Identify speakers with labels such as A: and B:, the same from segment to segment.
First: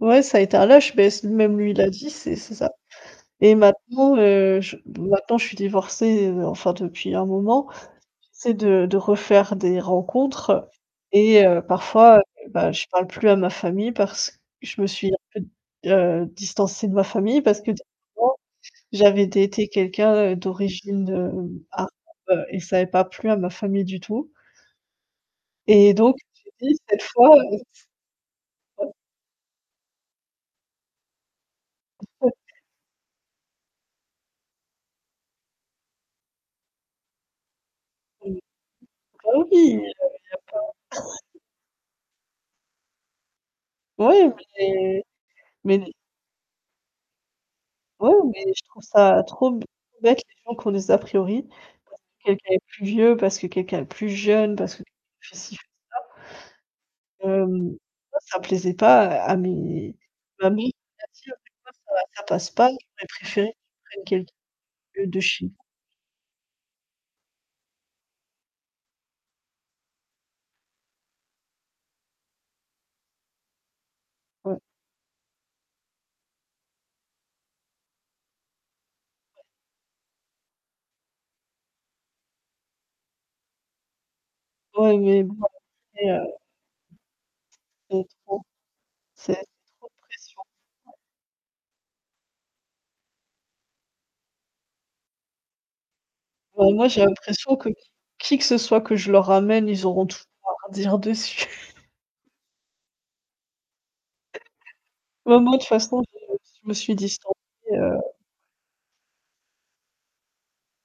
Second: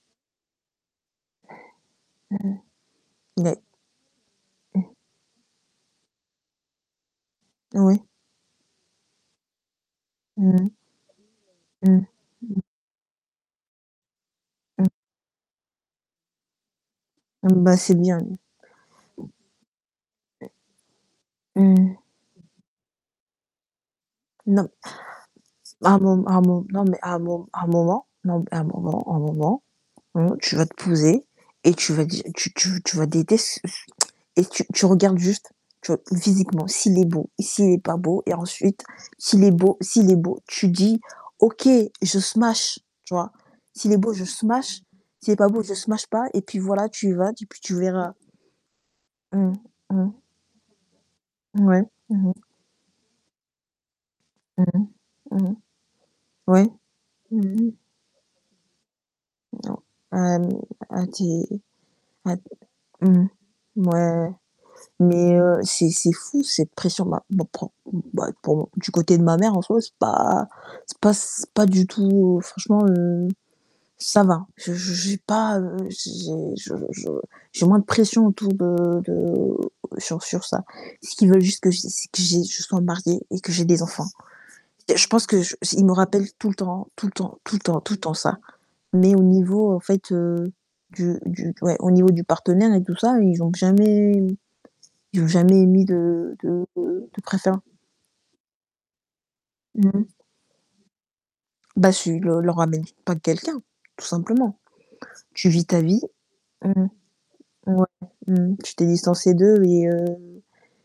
A: Ouais, ça a été un lâche mais s même lui, il l'a dit, c'est
B: Mmh
A: c'est ça
B: mh.
A: et
B: Mais
A: maintenant, heu, je
B: Mmh.
A: maintenant je suis divorcée, heu, enfin depuis un moment,
B: Oui.
A: j'essaie de de refaire des
B: Mmh
A: rencontres
B: mh.
A: et heu,
B: Mmh.
A: parfois, heu,
B: Mmh.
A: bah, je parle plus à ma famille parce je me
B: Mmh.
A: suis un peu d heu, distancée de ma famille parce
B: Mmh,
A: que
B: bah, c'est bien.
A: [unintelligible] j'avais daté quelqu'un, heu, d'origine arabe
B: Mmh.
A: et ça avait pas plu à ma famille du tout.
B: Non. À
A: Et
B: un
A: donc
B: moment à un
A: je
B: mom
A: me suis dit
B: non, mais,
A: cette
B: à un
A: fois,
B: mom
A: heu
B: à un moment, non, à un
A: Heu
B: moment un moment, mmh, tu vas te poser, et tu vas
A: Tout
B: di
A: à
B: tu
A: fait.
B: tu tu vas détes ce et tu tu regardes juste, tu vois? Physiquement, s'il est beau, s'il est pas beau et
A: Mmh.
B: ensuite,
A: Ah
B: s'il
A: oui heu,
B: est beau
A: il y a pas
B: s'il est beau, tu dis: «OK, je smash,», tu vois? «S'il est beau, je
A: Ouais,
B: smash,
A: mais
B: s'il est pas beau, je
A: mais
B: smash, pas», et puis voilà, tu y vas et puis, tu
A: Ouais
B: verras.
A: mais je trouve ça trop
B: Mmh, mmh.
A: bête les gens qui ont des a priori,
B: Ouais,
A: [unintelligible]
B: mmh.
A: quelqu'un est plus vieux, parce que quelqu'un est plus jeune
B: Mmh
A: parce que
B: mh,
A: [unintelligible]
B: mmh mh.
A: ci ou ça.
B: Ouais. Mmh mh,
A: Hem,
B: mmh.
A: bah, ça plaisait pas à à
B: Non,
A: mes
B: hem,
A: familles Bien
B: heu, tu
A: sûr,
B: es
A: c'est ça, ça ça
B: bah,
A: passe pas, ils auraient
B: mmh mh.
A: préféré que je prenne
B: Mouais,
A: quelqu'un de
B: mais,
A: chez nous
B: heu, c'est c'est fou, cette pression, bah, pour bah, pour mon du côté de ma mère, en soi, c'est pas c'est pas c pas du tout oh, franchement, heu, ça va,
A: Ouais.
B: je je j'ai pas, heu, j'ai je je j'ai moins de pression autour de de sur sur ça. Ce qu'ils veulent juste que j'aie, c'est que j'aie que je sois mariée et que j'ai des enfants.
A: Ouais,
B: Je
A: mais
B: pense
A: bon
B: que je ils me
A: tu sais, heu,
B: rappellent tout le temps, tout le temps, tout le temps, tout
A: c'est,
B: le
A: heu
B: temps
A: c'est
B: ça.
A: trop,
B: Mais au
A: c'est
B: niveau, en
A: trop de
B: fait,
A: pression,
B: heu,
A: ouais
B: du du ouais, au niveau du partenaire et tout ça, ils ont jamais Ils ont jamais émis de
A: Bah,
B: de
A: moi, j'ai
B: de préfér
A: l'impression que qui que ce soit que je leur ramène, ils
B: Mmh mh.
A: auront toujours à redire dessus.
B: Bah, tu leur leur ramènes pas de quelqu'un, tout simplement.
A: Mais
B: Tu
A: moi, de
B: vis
A: toute
B: ta vie
A: façon, j'ai je
B: mmh
A: me
B: mh.
A: suis distancée,
B: Ouais,
A: heu
B: mmh, mh. Tu t'es distancée d'eux et heu,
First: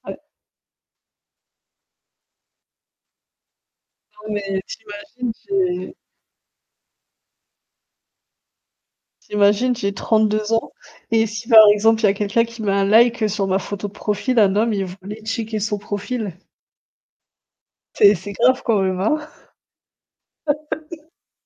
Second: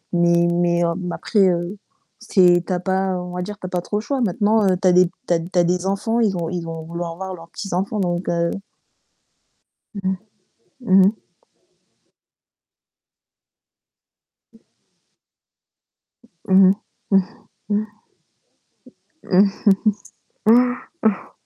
A: Ouais.
B: mais mais, heu, après, heu, c'est tu as pas, on va dire, tu as pas trop le choix.
A: Non, mais
B: Maintenant, heu,
A: tu
B: tu as des
A: imagines
B: tu as tu as des
A: j'ai
B: enfants, ils ont ils vont vouloir avoir leurs petits-enfants, donc heu
A: Tu imagines, j'ai
B: Mmh mh.
A: 32 ans
B: Mmh mh.
A: et si, par exemple, il y a quelqu'un qui met un like, heu, sur ma photo de profil, un homme, ils voulaient checker son profil.
B: Mmh mh.
A: C'est c'est grave quand même, hein.